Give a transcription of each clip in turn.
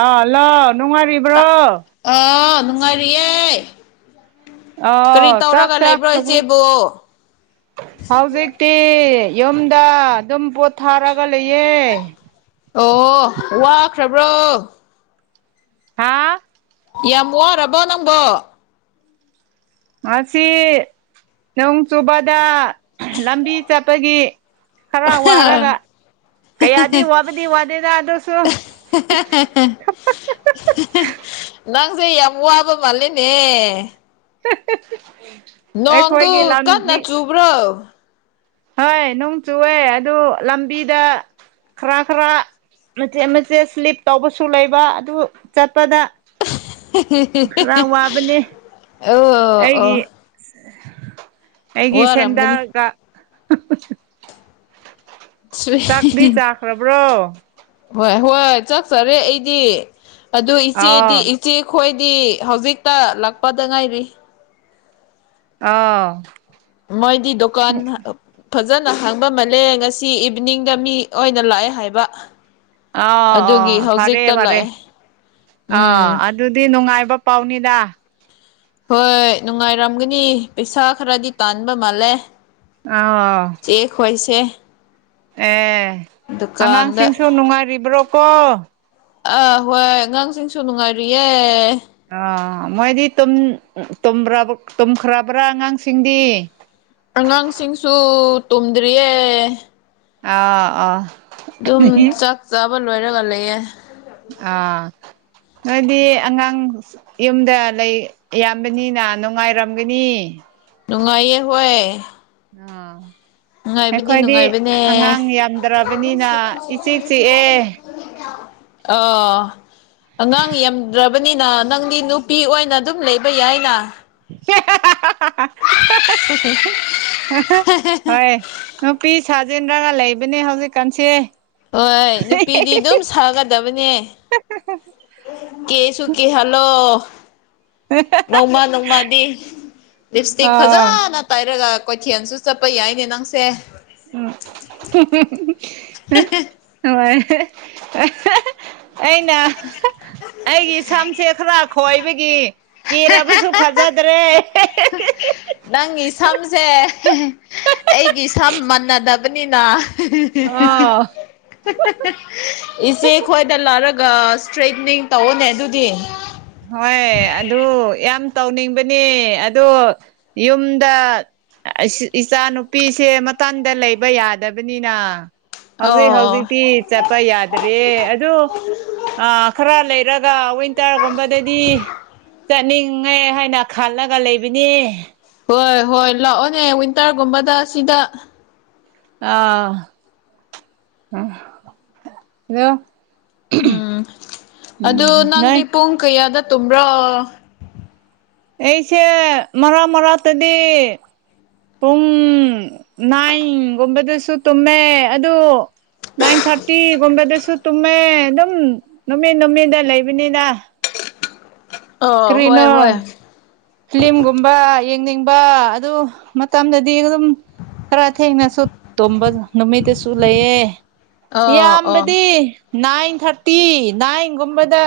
ꯑꯥ hello ꯅꯨꯡꯉꯥꯏꯔꯤꯕ꯭ꯔꯣ ꯥꯅꯨꯡꯉꯥꯏꯔꯤꯌꯦ ꯑ ꯆꯥꯛ ꯆꯈꯔ꯭ꯕꯣ ꯏꯆꯦꯕꯨ ꯍꯧꯖꯤꯛꯇꯤ ꯌꯨꯝꯗ ꯑꯗꯨꯝ ꯄꯣꯠꯊꯥꯔꯒ ꯂꯩꯌꯦ ꯈ꯭ꯔꯕ꯭ꯔꯣ ꯍꯥꯥ ꯌꯥꯝ ꯋꯥꯔꯕꯣ ꯅꯪꯕꯣ ꯃꯥꯁꯤ ꯅꯣꯡ ꯆꯨꯕꯗ ꯂꯝꯕꯤ ꯆꯠꯄꯒꯤ ꯈꯔ ꯋꯥꯔꯒ ꯀꯌꯥꯗꯤ ꯋꯥꯕꯗꯤ ꯋꯥꯗꯦꯗ ꯑꯗꯨꯁꯨ ꯅꯪꯁꯦ ꯌꯥꯝ ꯋꯥꯕ ꯃꯥꯜꯂꯦꯅꯦ [unintelligible] ꯅꯣꯡꯗꯨ ꯑꯩꯈꯣꯏꯒꯤ ꯀꯟꯅ ꯂꯝꯕꯤ ꯆꯨꯕ꯭ꯔꯣ ꯍꯣꯏ ꯅꯣꯡ ꯆꯨꯑꯦ ꯑꯗꯨ ꯂꯝꯕꯤꯗ ꯈꯔ ꯈꯔ ꯃꯆꯦꯠ ꯃꯆꯦꯠ ꯁ꯭ꯂꯤꯞ ꯇꯧꯕꯁꯨ ꯂꯩꯕ ꯑꯗꯨ ꯆꯠꯄꯗ ꯈꯔꯥ ꯋꯥꯕꯅꯦ ꯑꯣ ꯑꯣ ꯑꯩꯒꯤ ꯑꯩꯒꯤ ꯋꯥꯔꯝꯒꯅꯤ ꯁꯦꯟꯗꯜꯒ ꯆꯥꯛꯗꯤ ꯆꯥꯈ꯭ꯔꯕ꯭ꯔꯣ ꯍꯣꯏ ꯍꯣꯏ ꯆꯥꯛꯆꯔꯦ ꯑꯩꯗꯤ ꯑꯗꯨ ꯏꯆꯦꯗꯤ ꯑꯥ ꯏꯆꯦ ꯈꯣꯏꯗꯤ ꯍꯧꯖꯤꯛꯇ ꯂꯥꯛꯄꯗ ꯉꯥꯏꯔꯤ ꯑ ꯃꯣꯏꯗꯤ ꯗꯨꯀꯥꯟ ꯐ ꯐꯖꯅ ꯍꯥꯡꯕ ꯃꯜꯂꯦ ꯉꯁꯤ ꯏꯚꯤꯅꯤꯡꯗ ꯃꯤ ꯑꯣꯏꯅ ꯂꯥꯛꯑꯦ ꯍꯥꯏꯕ ꯑꯥ ꯑꯗꯨꯒꯤ ꯑꯣ ꯐꯔꯦ ꯍꯧꯖꯤꯛꯇ ꯐꯔꯦ ꯂꯥꯛꯑꯦ ꯑꯥ ꯎꯝ ꯑꯗꯨꯗꯤ ꯅꯨꯡꯉꯥꯏꯕ ꯄꯥꯎꯅꯤꯗ ꯍꯣꯏ ꯅꯨꯡꯉꯥꯏꯔꯝꯒꯅꯤ ꯄꯩꯁꯥ ꯈꯔꯗꯤ ꯇꯥꯟꯕ ꯃꯥꯜꯂꯦ ꯑꯥ ꯆꯦ ꯈꯣꯏꯁꯦ ꯑꯦ ꯗꯨꯀꯥꯟꯗ ꯑꯉꯥꯡꯁꯤꯡꯁꯨ ꯅꯨꯡꯉꯥꯏꯔꯤꯕ꯭ꯔꯣꯀꯣ ꯑꯥ ꯍꯣꯏ ꯑꯉꯥꯡꯁꯤꯡꯁꯨ ꯅꯨꯡꯉꯥꯏꯔꯤꯌꯦ ꯑ ꯃꯣꯏꯗꯤ ꯇꯨꯝꯈ꯭ꯔꯕ꯭ꯔꯥ ꯑꯉꯥꯡ ꯑꯉꯥꯡꯁꯤꯡꯁꯨ ꯇꯨꯝꯗ꯭ꯔꯤꯌꯦ ꯑꯥ ꯑꯥ ꯑꯗꯨꯝ ꯆꯥꯛ ꯆꯥꯕ ꯂꯣꯏꯔꯒ ꯂꯩꯌꯦ ꯑꯥ ꯅꯣꯏꯗꯤ ꯑꯉꯥꯡ ꯌꯨꯝꯗ ꯂꯩ ꯌꯥꯝꯕꯅꯤꯅ ꯅꯨꯡꯉꯥꯏꯔꯝꯒꯅꯤ ꯅꯨꯡꯉꯥꯏꯌꯦ ꯍꯣꯏ ꯑꯥ ꯅꯨꯡꯉꯥꯏꯕꯗꯤ ꯑꯩꯈꯣꯏꯗꯤ ꯅꯨꯡꯉꯥꯏꯕꯅꯦ ꯑꯉꯥꯡ ꯌꯥꯝꯗ꯭ꯔꯕꯅꯤꯅ ꯏ ꯆꯤꯛ ꯆꯤꯛꯑꯦ ꯑꯥ ꯑꯉꯥꯡ ꯌꯥꯝꯗ꯭ꯔꯕꯅꯤꯅ ꯅꯪꯗꯤ ꯅꯨꯄꯤ ꯑꯣꯏꯅ ꯑꯗꯨꯝ ꯂꯩꯕ ꯌꯥꯏꯅ [unintelligible] [unintelligible] ꯍꯣꯏ ꯅꯨꯄꯤ ꯁꯥ ꯖꯤꯟꯂꯒ ꯂꯩꯕꯅꯦ ꯍꯧꯖꯤꯛ ꯀꯥꯟꯁꯤꯦ ꯍꯣꯏ ꯅꯨꯄꯤꯗꯤ ꯑꯗꯨꯝ ꯁꯥꯒꯗꯕꯅꯦ ꯀꯦꯁꯨ ꯀꯦꯍꯜꯂꯣ ꯅꯣꯡꯃ ꯅꯣꯡꯃꯗꯤ ꯂꯤꯞꯁꯇꯤꯛ ꯑꯣ ꯐꯖꯅ ꯇꯩꯔꯒ ꯀꯩꯊꯦꯜꯁꯨ ꯆꯠꯄ ꯌꯥꯏꯅꯦ ꯅꯪꯁꯦ ꯍꯣꯏ ꯑꯩꯅ ꯑꯩꯒꯤ ꯁꯝꯁꯦ ꯈꯔ ꯈꯣꯏꯕꯒꯤ ꯀꯦꯔꯕꯁꯨ ꯐꯖꯗ꯭ꯔꯦ ꯅꯪꯒꯤ ꯁꯝꯁꯦ ꯑꯩꯒꯤ ꯁꯝ ꯃꯟꯅꯗꯕꯅꯤꯅ ꯑꯣ ꯏꯆꯦ ꯈꯣꯏꯗ ꯂꯣꯔꯛ ꯏꯁꯇ꯭ꯔꯦꯠꯅꯤꯡ ꯇꯧꯅꯦ ꯑꯗꯨꯗꯤ ꯍꯣꯏ ꯑꯗꯨ ꯌꯥꯝ ꯇꯧꯅꯤꯡꯕꯅꯤ ꯑꯗꯨ ꯌꯨꯝꯗ ꯏꯆꯥ ꯅꯨꯨꯄꯤꯁꯦ ꯃꯊꯥꯟꯗ ꯂꯩꯕ ꯌꯥꯗꯕꯅꯤꯅ ꯍꯧꯖꯤꯛ ꯑꯣ ꯍꯧꯖꯤꯛꯇꯤ ꯆꯠꯄ ꯌꯥꯗ꯭ꯔꯦ ꯑꯗꯨ ꯑ ꯈꯔ ꯂꯩ ꯔꯒ ꯋꯤꯟꯇꯔ ꯀꯨꯝꯕꯗꯗꯤ ꯆꯠꯅꯤꯡꯉꯦ ꯍꯥꯏꯅ ꯈꯜꯂꯒ ꯂꯩꯕꯅꯤ ꯍꯣꯏ ꯍꯣꯏ ꯂꯥꯛꯑꯣꯅꯦ ꯋꯤꯟꯇꯔꯒꯨꯝꯕꯗ ꯁꯤꯗ [unintelligible] ꯎꯝ ꯎꯝ ꯑꯗꯨ ꯅꯣꯏ ꯅꯪꯗꯤ ꯄꯨꯡ ꯀꯌꯥꯗ ꯇꯨꯝꯕ꯭ꯔꯣ ꯑꯩꯁꯦ ꯃꯔꯛ ꯃꯔꯥꯛꯇꯗꯤ ꯄꯨꯡ ꯅꯥꯏꯟꯒꯨꯝꯕꯗꯁꯨ ꯇꯨꯝꯃꯦ ꯑꯗꯨ ꯅꯥꯏꯟ ꯊꯥꯔꯇꯤꯒꯨꯝꯕꯗꯁꯨ ꯇꯨꯝꯃꯦ ꯑꯗꯨꯝ ꯅꯨꯃꯤꯠ ꯅꯨꯃꯤꯗ ꯂꯩꯕꯅꯤꯗ ꯑꯣ ꯍꯣꯏ ꯀꯔꯤꯅꯣ ꯍꯣꯏ ꯐꯤꯂꯝꯒꯨꯝꯕ ꯌꯦꯡꯅꯤꯡꯕ ꯑꯗꯨ ꯃꯇꯝꯗꯗꯤ ꯗꯤ ꯑꯗꯨꯝ ꯈꯔ ꯊꯦꯡꯅꯁꯨ ꯇꯨꯝꯝꯕ ꯅꯨꯃꯤꯠꯇꯁꯨ ꯂꯩꯌꯦꯦ ꯑꯣ ꯑꯣ ꯌꯥꯝꯕꯗꯤ ꯅꯥꯏꯟ ꯊꯥꯔꯇꯤ ꯅꯥꯏꯟꯒꯨꯝꯕꯗ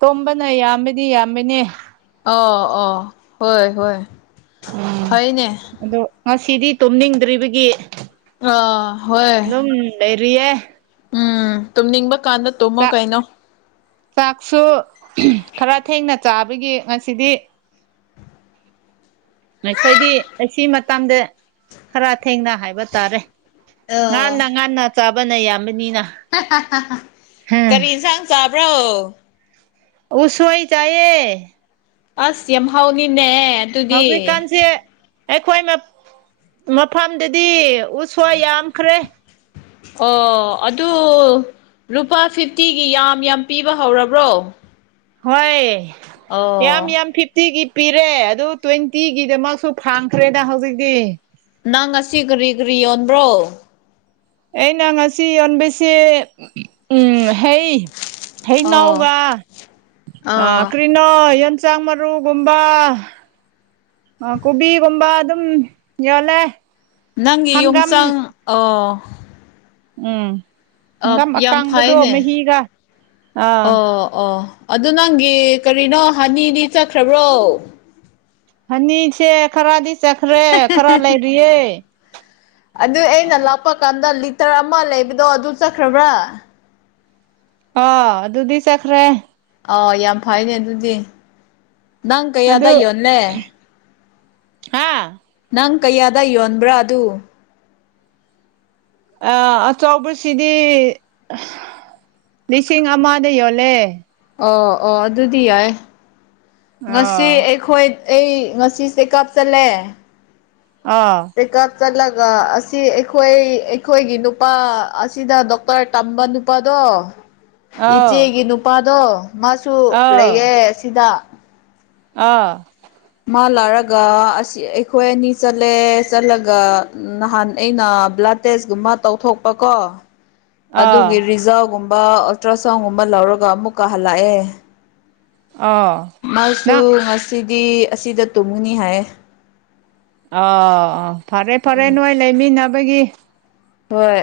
ꯇꯨꯝꯕꯅ ꯌꯥꯝꯕꯗꯤ ꯌꯥꯝꯕꯅꯦ ꯑꯣ ꯑꯣ ꯍꯣꯏ ꯍꯣꯏ ꯐꯩꯅꯦ ꯁꯤꯗꯤ ꯇꯨꯝꯅꯤꯡꯗ꯭ꯔꯤꯕꯒꯤ ꯑ ꯍꯣꯏ ꯔꯤꯌꯦ ꯎꯝ ꯇꯨꯝꯅꯤꯡꯕ ꯀꯥꯟꯗ ꯇꯨꯝꯃꯣ ꯆꯥꯛ ꯀꯩꯅꯣ ꯆꯥꯛꯁꯨ ꯈꯔ ꯊꯦꯡꯅ ꯆꯥꯕꯒꯤ ꯉꯁꯤꯗꯤ ꯅꯈꯣꯏꯗꯤ ꯑꯁꯤ ꯃꯇꯥꯡꯗ ꯈꯔ ꯊꯦꯡꯅ ꯍꯥꯏꯕ ꯇꯥꯔꯦ ꯑ ꯉꯟꯅ ꯉꯟꯅ ꯆꯥꯕꯅ ꯌꯥꯝ ꯀꯔꯤ ꯏꯟꯁꯥꯡ ꯆꯥꯕ꯭ꯔꯣ ꯎꯁꯣꯏ ꯆꯥꯏꯌꯦ ꯑꯁ ꯌꯥꯝ ꯍꯥꯎꯅꯤꯅꯦ ꯑꯗꯨꯗꯤ ꯍꯧꯖꯤꯛꯀꯥꯟꯁꯦ ꯑꯩꯈꯣꯏ ꯃꯐꯝꯗꯗꯤ ꯎꯁꯣꯏ ꯌꯥꯝꯈ꯭ꯔꯦ ꯑꯣ ꯑꯗꯨ ꯂꯨꯄꯥ ꯐꯤꯐꯇꯤꯒꯤ ꯌꯥꯝ ꯌꯥꯝ ꯄꯤꯕ ꯍꯧꯔꯕ꯭ꯔꯣ ꯍꯣꯏ ꯌꯥꯝ ꯑꯣ ꯌꯥꯝ ꯐꯤꯐꯇꯤꯒꯤ ꯄꯤꯔꯦ ꯑꯗꯨ ꯇ꯭ꯋꯦꯟꯇꯤꯒꯤꯗꯃꯛꯁꯨ ꯐꯪꯈ꯭ꯔꯦꯗ ꯍꯧꯖꯤꯛꯇꯤ ꯅꯪ ꯉꯁꯤ ꯀꯔꯤ ꯀꯔꯤ ꯌꯣꯟꯕ꯭ꯔꯣ ꯑꯩꯅ ꯉꯁꯤ ꯌꯣꯟꯕꯁꯤ ꯎꯝ ꯍꯩ ꯑꯣ ꯍꯩꯅꯧꯒ ꯑ ꯑꯣ ꯀ꯭ꯔꯤꯅꯣ ꯌꯣꯟ ꯆꯥꯛ ꯃꯔꯨꯒꯨꯝꯕ ꯑ ꯀꯣꯕꯤꯒꯨꯝꯕ ꯑꯗꯨꯝ ꯌꯣꯜꯂꯦ ꯅꯪꯒꯤ ꯌꯣꯡ ꯆꯥꯡ ꯍꯪꯒꯥꯝ ꯑ ꯎꯝ ꯍꯪꯒꯥꯝ ꯌꯥꯝ ꯑꯀꯥꯡꯕꯗꯣ ꯐꯩꯅꯦ ꯃꯍꯤꯒ ꯑꯥ ꯑꯣ ꯑꯣ ꯑꯗꯨ ꯅꯪꯒꯤ ꯀꯔꯤꯅꯣ ꯍꯅꯤꯗꯤ ꯆꯠꯈ꯭ꯔꯕ꯭ꯔꯣ ꯍꯅꯤꯁꯦ ꯈꯔꯗꯤ ꯆꯈ꯭ꯔꯦ ꯈꯔ ꯂꯩꯥꯔꯤꯌꯦ ꯇꯔ ꯑꯃ ꯂꯩꯕꯗꯣ ꯑꯗꯨ ꯆꯠꯈ꯭ꯔꯕ꯭ꯔꯥ ꯑ ꯑꯗꯨꯗꯤ ꯆꯠꯈ꯭ꯔꯦ ꯑꯥꯎ ꯌꯥꯝ ꯐꯩꯅꯦ ꯑꯗꯨꯗꯤ ꯅꯪ ꯀꯌꯥꯗ ꯌꯣꯜꯂꯦ ꯍꯥꯥ ꯅꯪ ꯀꯌꯥꯗ ꯌꯣꯟꯕ꯭ꯔꯥ ꯑꯗꯨ ꯑ ꯑꯆꯧꯄꯁꯤꯗꯤ ꯂꯤꯁꯤꯡ ꯑꯃꯗ ꯌꯣꯜꯂꯦ ꯑꯣ ꯑꯣ ꯑꯗꯨꯗꯤ ꯌꯥꯏ ꯉꯁꯤ ꯑꯥ ꯑꯩꯈꯣꯏ ꯑꯩ ꯉꯁꯤꯁꯦ ꯆꯦꯀꯥꯞ ꯆꯜꯂꯦ ꯑꯥ ꯆꯠꯂꯒ ꯑꯁꯤ ꯑꯩꯈꯣꯏ ꯑꯩꯈꯣꯏꯒꯤ ꯅꯨꯄꯥ ꯑꯁꯤꯗ ꯗꯣꯛꯇꯔ ꯇꯝꯕ ꯅꯨꯄꯥꯗꯣ ꯑꯣ ꯑꯥꯎ ꯏꯆꯦꯒꯤ ꯅꯨꯄꯥꯗꯣ ꯃꯥꯁꯨ ꯑꯥꯎ ꯂꯩꯌꯦ ꯑꯁꯤꯗ ꯑꯥ ꯃꯥ ꯂꯥꯔꯒ ꯑꯁꯤ ꯑꯩꯈꯣꯏ ꯑꯅꯤ ꯆꯠꯂꯦ ꯆꯠꯂꯒ ꯅꯍꯥꯟ ꯑꯩꯅ ꯕ꯭ꯂꯥꯏ ꯇꯦꯁꯀꯨꯝꯕ ꯇꯧꯊꯣꯛꯄ ꯀꯣ ꯑꯥ ꯑꯗꯨꯒꯤ ꯔꯤꯖꯜꯒꯨꯝꯕ ꯑꯜꯇ꯭ꯔ ꯁꯥꯎꯟꯒꯨꯝꯕ ꯂꯧꯔꯒ ꯑꯃꯨꯛ ꯀꯥ ꯍꯜꯂꯛꯑꯦ ꯑꯥ ꯃꯥꯁꯨ ꯅꯪ ꯉꯁꯤꯗꯤ ꯑꯁꯤꯗ ꯇꯨꯝꯒꯅꯤ ꯍꯥꯏꯌꯦ ꯑ ꯐꯔꯦ ꯐꯔꯦ ꯅꯣꯏ ꯂꯩꯃꯤꯟꯅꯕꯒꯤ ꯍꯣꯏ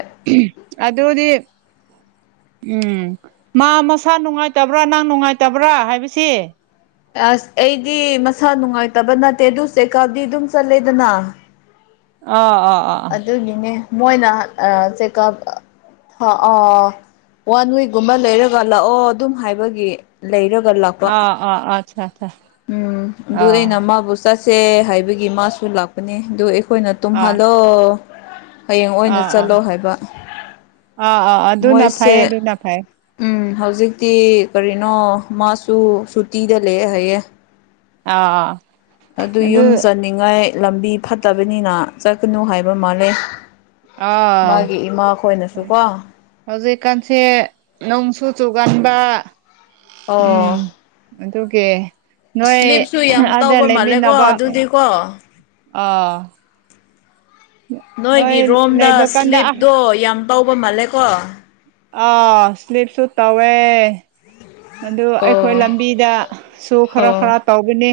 ꯑꯗꯨꯗꯤ ꯎꯝ ꯃꯥ ꯃꯁꯥ ꯅꯨꯡꯉꯥꯏꯇꯕ꯭ꯔꯥ ꯅꯪ ꯅꯨꯡꯉꯥꯏꯇꯕ꯭ꯔꯥ ꯍꯥꯏꯕꯁꯤ ꯑꯁ ꯑꯩꯗꯤ ꯃꯁꯥ ꯅꯨꯡꯉꯥꯏꯇꯕ ꯅꯠꯇꯦ ꯑꯗꯨ ꯆꯦꯀꯥꯞꯗꯤ ꯑꯗꯨꯝ ꯆꯠꯂꯦꯗꯅ ꯑꯥ ꯑꯥ ꯑꯥ ꯑꯥ ꯑꯗꯨꯒꯤꯅꯦ ꯃꯣꯏꯅ ꯆꯦꯛꯑꯞ ꯑ ꯑ ꯋꯥꯟ ꯋꯤꯛꯀꯨꯝꯕ ꯂꯩꯔꯒ ꯂꯥꯛꯑꯣ ꯑꯗꯨꯝ ꯍꯥꯏꯕꯒꯤ ꯂꯩꯔꯒ ꯂꯥꯛꯄ ꯑ ꯑ ꯑ ꯎꯝ ꯑꯗꯨ ꯑꯩꯅ ꯃꯥꯕꯨ ꯆꯠꯁꯦ ꯍꯥꯏꯕꯒꯤ ꯃꯥꯁꯨ ꯂꯥꯛꯄꯅꯦ ꯑꯗꯨ ꯑꯩꯈꯣꯏꯅ ꯑꯥ ꯑꯥ ꯇꯨꯝꯍꯜꯂꯣ ꯍꯌꯦꯡ ꯑꯣꯏꯅ ꯑꯥ ꯆꯠꯂꯣ ꯍꯥꯏꯕ ꯑꯥ ꯑꯥ ꯑꯗꯨꯅ ꯃꯣꯏꯁꯦ ꯐꯩ ꯑꯗꯨꯅ ꯐꯩ ꯎꯝ ꯍꯧꯖꯤꯛꯇꯤ ꯀꯔꯤꯅꯣ ꯃꯥꯁꯨ ꯁꯨꯇꯤꯗ ꯂꯩꯑꯦ ꯍꯥꯏꯌꯦ ꯑꯥ ꯑꯗꯨ ꯌꯨꯝ ꯆꯅꯤꯡꯉꯥꯏ ꯂꯝꯕꯤ ꯐꯠꯇꯕꯅꯤꯅ ꯆꯠꯀꯅꯨ ꯍꯥꯏꯕ ꯃꯥꯜꯂꯦ ꯑꯥ ꯃꯥꯒꯤ ꯏꯃꯥ ꯈꯣꯏꯅꯁꯨ ꯀꯣ ꯍꯧꯖꯤꯛꯀꯥꯟꯁꯦ ꯅꯣꯡꯁꯨ ꯆꯨꯒꯟꯕ ꯑꯣ ꯎꯝ ꯑꯗꯨꯒꯤ ꯅꯣꯏ ꯁ꯭ꯂꯤꯞꯁꯨ ꯌꯥꯝ ꯑꯥꯗ ꯇꯧꯕ ꯃꯥꯜꯂꯦꯀꯣ ꯂꯩꯃꯤꯟꯅꯕ ꯑꯗꯨꯗꯤꯀꯣ ꯑꯥ ꯅꯣꯏ ꯅꯣꯏꯒꯤ ꯔꯣꯝꯗ ꯂꯩꯕ ꯀꯥꯟꯗ ꯁ꯭ꯂꯤꯞꯇꯣ ꯌꯥꯝ ꯇꯧꯕ ꯃꯥꯜꯂꯦꯀꯣ ꯑꯥ ꯁ꯭ꯂꯤꯞ ꯁꯨ ꯇꯧꯋꯦ ꯑꯗꯨ ꯑꯩꯈꯣꯏ ꯑꯣ ꯂꯝꯕꯤꯗꯁꯨꯨ ꯈꯔ ꯑꯣ ꯈꯔ ꯇꯧꯕꯅꯤ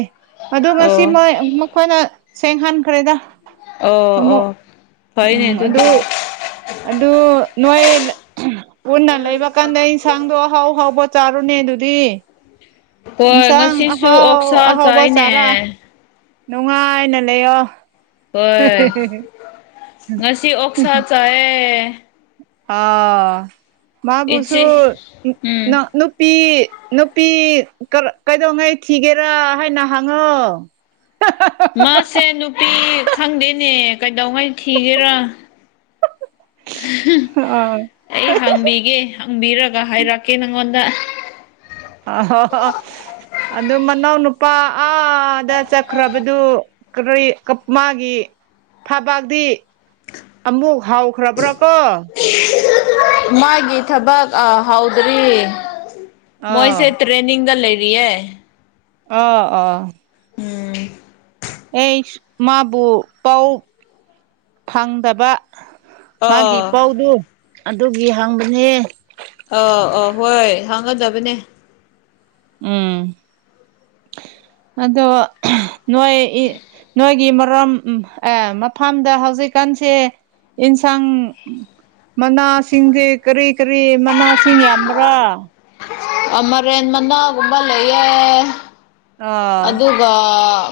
ꯑꯗꯨ ꯉꯁꯤ ꯃꯣꯏ ꯃꯈꯣꯏꯅ ꯁꯦꯡ ꯍꯟꯈ꯭ꯔꯦꯗ ꯑꯣ ꯑꯃꯨꯛ ꯑꯣ ꯐꯩꯅꯦ ꯎꯝ ꯑꯗꯨꯗꯤ ꯑꯗꯨ ꯑꯗꯨ ꯅꯣꯏ ꯄꯨꯟꯅ ꯂꯩꯕ ꯀꯥꯟꯗ ꯏꯟꯁꯥꯡꯗꯣ ꯑꯍꯥꯎ ꯑꯍꯥꯎꯕ ꯆꯥꯔꯣꯅꯦ ꯑꯗꯨꯗꯤ ꯍꯣꯏ ꯏꯟꯁꯥꯡ ꯉꯁꯤꯁꯨ ꯑꯍꯥꯎ ꯑꯣꯛꯁꯥ ꯑꯍꯥꯎꯕ ꯆꯥꯔ ꯆꯥꯏꯅꯦ ꯅꯨꯡꯉꯥꯏꯅ ꯂꯩꯌꯣ ꯍꯣꯏ ꯉꯁꯤ ꯑꯣꯛꯁꯥ ꯆꯥꯏꯌꯦ ꯑ ꯃꯥꯕꯨꯁꯨ ꯏꯆꯦ ꯅ ꯎꯝ ꯅꯨꯄꯤ ꯅꯨꯄꯤ ꯀꯩꯗꯧꯉꯩ ꯊꯤꯒꯦꯔ ꯍꯥꯏꯅ ꯍꯪꯉꯣ ꯃꯥꯁꯦ ꯅꯨꯄꯤ ꯈꯪꯗꯦꯅꯦ ꯀꯩꯗꯧꯉꯩ ꯊꯤꯒꯦꯔꯥ [inaudible] ꯑꯩ ꯍꯪꯕꯤꯒꯦ ꯍꯪꯕꯤꯔꯒ ꯍꯥꯏꯔꯛꯀꯦ ꯅꯪꯉꯣꯟꯗ [unintelligible] ꯑꯗꯨ ꯃꯅꯥꯎ ꯅꯨꯄꯥ ꯑꯥꯗ ꯆꯠꯈ꯭ꯔꯕꯗꯨ ꯀꯔꯤ ꯃꯥꯒꯤ ꯊꯕꯥꯛꯗꯤ ꯑꯃꯨꯛ ꯍꯥꯎꯈ꯭ꯔꯕ꯭ꯔꯥ ꯀꯣ ꯃꯥꯒꯤ ꯊꯕꯛ ꯍꯥꯎꯗ꯭ꯔꯤ ꯃꯣꯏꯁꯦ ꯑꯥ ꯇ꯭ꯔꯦꯟꯅꯤꯡꯗ ꯂꯩ ꯌꯦ ꯑꯥ ꯑꯥ ꯑꯩꯆ ꯃꯥꯕꯨ ꯄꯥꯎ ꯐꯪꯗꯕ ꯃꯥꯒꯤ ꯑꯥ ꯄꯥꯎꯗꯨ ꯑꯗꯨꯒꯤ ꯍꯪꯕꯅꯦ ꯐꯪꯒꯗꯕꯅꯦ ꯎꯝ [inaudible] ꯑꯗꯣ ꯅꯣꯏ ꯅꯣꯏꯒꯤ ꯃꯔꯝ ꯃꯐꯝꯗ ꯍꯧꯖꯤꯛꯀꯥꯟ ꯀꯥꯟꯁꯦ ꯏꯟꯁꯥꯡ ꯃꯅꯥꯁꯤꯡꯁꯦ ꯀꯔꯤ ꯀꯔꯤ ꯃꯅꯥꯁꯤꯡ ꯌꯥꯝꯕ꯭ꯔꯥ ꯑꯥ ꯃꯥꯏꯔꯦꯟ ꯃꯅꯥꯒꯨꯝꯕ ꯂꯩꯌꯦ ꯑꯥ ꯑꯗꯨꯒ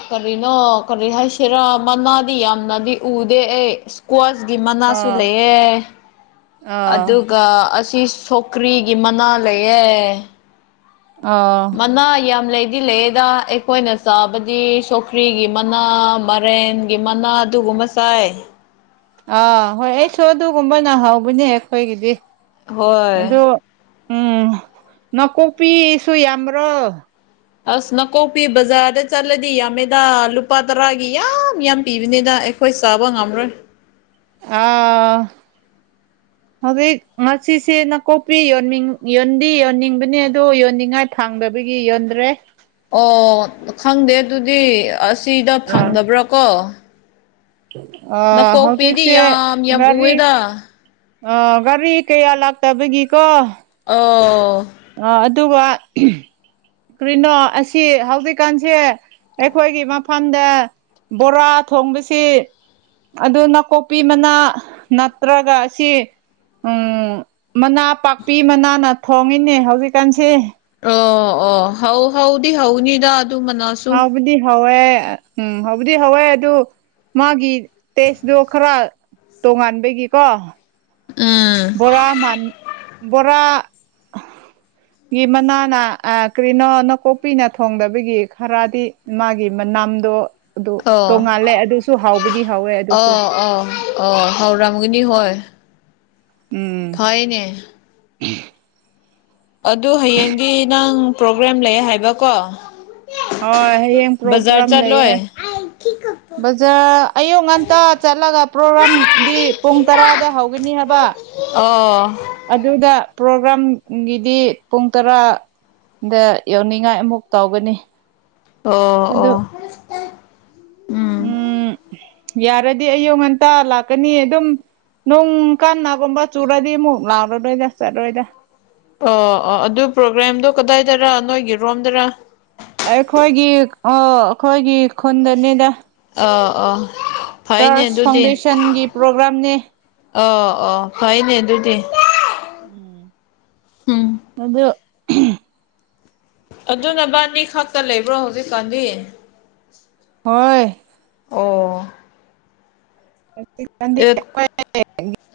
ꯀꯔꯤꯅꯣ ꯀꯔꯤ ꯍꯥꯏꯁꯤꯔꯥ ꯃꯅꯥꯗꯤ ꯌꯥꯝꯅꯗꯤ ꯎꯗꯦ ꯑꯩ ꯏꯁꯀꯋꯥꯁ ꯒꯤ ꯃꯅꯥꯁꯨ ꯑꯥ ꯂꯩꯑꯦ ꯑꯥ ꯑꯗꯨꯒ ꯑꯁꯤ ꯁꯧꯒꯔ꯭ꯤꯒꯤ ꯃꯅꯥ ꯂꯩꯌꯦ ꯑꯥ ꯃꯅꯥ ꯌꯥꯝ ꯂꯩꯗꯤ ꯂꯩꯑꯗ ꯑꯩꯈꯣꯏꯅ ꯆꯥꯕꯗꯤ ꯁꯧꯒꯔ꯭ꯤꯒꯤ ꯃꯅꯥ ꯃꯔꯦꯟꯒꯤ ꯃꯅꯥ ꯑꯗꯨꯒꯨꯝꯕ ꯆꯥꯏ ꯑꯥ ꯍꯣꯏ ꯑꯩꯁꯨ ꯑꯗꯨꯒꯨꯝꯕꯅ ꯍꯥꯎꯕꯅꯦ ꯑꯩꯈꯣꯏꯒꯤꯗꯤ ꯍꯣꯏ ꯑꯗꯨ ꯎꯝ ꯅꯥꯀꯨꯞꯄꯤꯁꯨ ꯌꯥꯝꯕ꯭ꯔꯣ ꯑꯁ ꯅꯥꯀꯣꯛꯄꯤ ꯕꯖꯥꯔꯗ ꯆꯠꯂꯗꯤ ꯌꯥꯝꯃꯦꯗꯥ ꯂꯨꯄꯥ ꯇꯔꯥꯒꯤ ꯌꯥꯝ ꯌꯥꯝ ꯄꯤꯕꯅꯤꯗ ꯑꯩꯈꯣꯏ ꯆꯥꯕ ꯉꯝꯔꯣꯏ ꯑꯥ [inaudible] ꯍꯧꯖꯤꯛ ꯉꯁꯤꯁꯦ ꯅꯥꯀꯨꯞꯄꯤ ꯌꯣꯟꯅꯤꯡ ꯌꯣꯟꯗꯤ ꯌꯣꯟꯅꯤꯡꯕꯅꯦ ꯑꯗꯣ ꯌꯣꯟꯅꯤꯡꯉꯥꯏ ꯐꯥꯡꯗꯕ ꯒꯤ ꯌꯣꯟꯗ꯭ꯔꯦ ꯑꯣ ꯈꯪꯗꯦ ꯑꯗꯨꯗꯤ ꯑꯁꯤꯗ ꯐꯪꯗꯕ꯭ꯔꯥ ꯀꯣ ꯑ ꯅꯥꯀꯣꯛꯄꯤꯗꯤ ꯍꯧꯖꯤꯛꯁꯦ ꯌꯥꯝ ꯌꯥꯝ ꯒꯥꯔꯤ ꯎꯑꯦꯗ ꯑ ꯒꯥꯔꯤ ꯀꯌꯥ ꯂꯥꯛꯇꯕꯒꯤꯀꯣ ꯑꯣ ꯑ ꯑꯗꯨꯒ ꯀ꯭ꯔꯤꯅꯣ ꯑꯁꯤ ꯍꯧꯖꯤꯛꯀꯥꯟꯁꯦ ꯑꯩꯈꯣꯏꯒꯤ ꯃꯐꯝꯗ ꯕꯣꯔꯥ ꯊꯣꯡꯕꯁꯦ ꯑꯗꯨ ꯅꯥꯀꯨꯞꯄꯤ ꯃꯅꯥ ꯅꯠꯇ꯭ꯔꯒ ꯑꯁꯤ ꯎꯝ ꯃꯅꯥ ꯄꯥꯛꯄꯤ ꯃꯅꯥꯅ ꯊꯣꯡꯉꯤꯅꯦ ꯍꯧꯖꯤꯛꯀꯥꯟꯁꯦ ꯑꯣ ꯑꯣ ꯍꯧ ꯍꯧꯗꯤ ꯍꯧꯅꯤꯗ ꯑꯗꯨ ꯃꯅꯥꯁꯨ ꯋꯦ ꯎꯝ ꯍꯧꯕꯨꯗꯤ ꯍꯧꯋꯦ ꯑꯗꯨ ꯃꯥꯒꯤ ꯇꯦꯁꯇꯣ ꯈꯔ ꯇꯣꯉꯥꯟꯕꯒꯤꯀꯣ ꯎꯝ ꯕꯣꯔꯥ ꯃꯥꯟ ꯕꯣꯔꯥ [inaudible] ꯒꯤ ꯃꯅꯥꯅ ꯀꯔꯤꯅꯣ ꯅꯀꯣꯛꯄꯤꯅ ꯊꯣꯡꯗꯕꯒꯤ ꯈꯔꯗꯤ ꯃꯥꯒꯤ ꯃ ꯅꯥꯝꯗꯣ ꯑꯗꯨ ꯑꯣ ꯇꯣꯉꯥꯜꯂꯦ ꯑꯗꯨꯁꯨ ꯍꯥꯎꯕꯗꯤ ꯍꯥꯎꯋꯦ ꯑꯗꯨꯁꯨ ꯑꯣ ꯑꯣ ꯑꯣ ꯎꯝ ꯐꯥꯏꯅꯦ [unintelligible] ꯑꯗꯨ ꯍꯌꯦꯡꯗꯤ ꯅꯪ ꯄ꯭ꯔꯣꯒ꯭ꯔꯥꯝ ꯂꯩ ꯍꯥꯏꯕꯀꯣ ꯍꯣꯏ ꯍꯌꯦꯡ ꯕꯖꯥꯔ ꯄ꯭ꯔꯣꯒ꯭ꯔꯥꯝ ꯂꯩꯌꯦ ꯆꯠꯂꯣꯏ ꯕꯖꯥꯔ ꯑꯌꯨꯛ ꯉꯟꯇꯥ ꯆꯠꯂꯒ ꯄ꯭ꯔꯣꯒ꯭ꯔꯥꯝꯗꯤ ꯄꯨꯡ ꯇꯔꯥꯗ ꯍꯧꯒꯅꯤ ꯍꯥꯏ ꯕꯥ ꯑꯣ ꯑꯗꯨꯗ ꯄ꯭ꯔꯣꯒ꯭ꯔꯥꯝꯒꯤꯗꯤ ꯄꯨꯡ ꯇꯔꯥ ꯗ ꯌꯧꯅꯤꯡꯉꯥꯏ ꯑꯃꯨꯛ ꯇꯧꯒꯅꯤ ꯑꯣ ꯑꯗꯨ ꯑꯣ ꯎꯝ ꯌꯥꯔꯗꯤ ꯑꯌꯨꯛ ꯉꯟꯇꯥ ꯂꯥꯛꯀꯅꯤ ꯑꯗꯨꯝ ꯅꯣꯡ ꯀꯥꯟꯅꯥꯒꯨꯝꯕ ꯆꯨꯔꯗꯤ ꯑꯃꯨꯛ ꯂꯥꯎꯔꯔꯣꯏꯗ ꯆꯠꯔꯣꯏꯗ ꯑꯣ ꯑꯣ ꯑꯗꯨ ꯄ꯭ꯔꯣꯒ꯭ꯔꯥꯝꯗꯣ ꯀꯗꯥꯏꯗꯔ ꯅꯣꯏꯒꯤꯔꯣꯝꯗꯔ ꯑꯩꯈꯣꯏꯒꯤ ꯑꯣ ꯑꯩꯈꯣꯏꯒꯤ ꯈꯨꯟꯗꯅꯤꯗ ꯑꯥ ꯑꯥ ꯐꯩꯅꯦ ꯆꯔꯆ ꯐꯥꯎꯟꯗꯦꯁꯟꯒꯤ ꯄ꯭ꯔꯣꯒ꯭ꯔꯥꯝꯅꯦ ꯑꯣ ꯑꯣ ꯐꯥꯏꯅꯦ ꯑꯗꯨꯗꯤ ꯎꯝ ꯎꯝ ꯑꯗꯨ ꯑꯗꯨ ꯅꯕꯥꯅꯤ ꯈꯛꯇ ꯂꯩꯕ꯭ꯔꯣ ꯍꯧꯖꯤꯛꯀꯥꯟꯗꯤ ꯍꯣꯏ ꯑꯣ ꯍꯧꯖꯤꯛꯀꯥꯟꯗꯤ ꯑꯦꯠ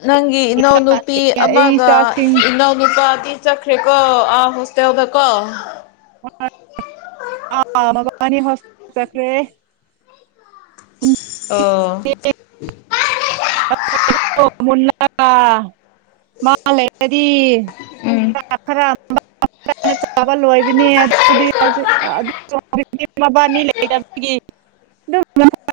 ꯅꯪꯒꯤ ꯏꯅꯥꯎ ꯅꯨꯄꯤ ꯑꯩ ꯑꯃꯒ ꯏꯆꯥꯁꯤꯡ ꯏꯅꯥꯎ ꯅꯨꯄꯥꯗꯤ ꯆꯠꯈ꯭ꯔꯦ ꯀꯣ ꯑꯥ ꯍꯣꯁꯇꯦꯜꯗ ꯀꯣ ꯑꯥ ꯃꯕꯥꯅꯤ ꯍꯣꯁ ꯆꯠꯈ꯭ꯔꯦ [inaudible] [unintelligible] ꯃꯥ ꯂꯩꯔꯗꯤ ꯎꯝ ꯈꯔ ꯈꯔ ꯆꯥꯕ ꯂꯣꯏꯕꯅꯦ ꯑꯗꯨꯗꯤ ꯍꯧꯖꯤꯛ ꯃꯕꯥꯅꯤ ꯂꯩꯕꯒꯤ [inaudible] ꯑꯗꯨ [unintelligible]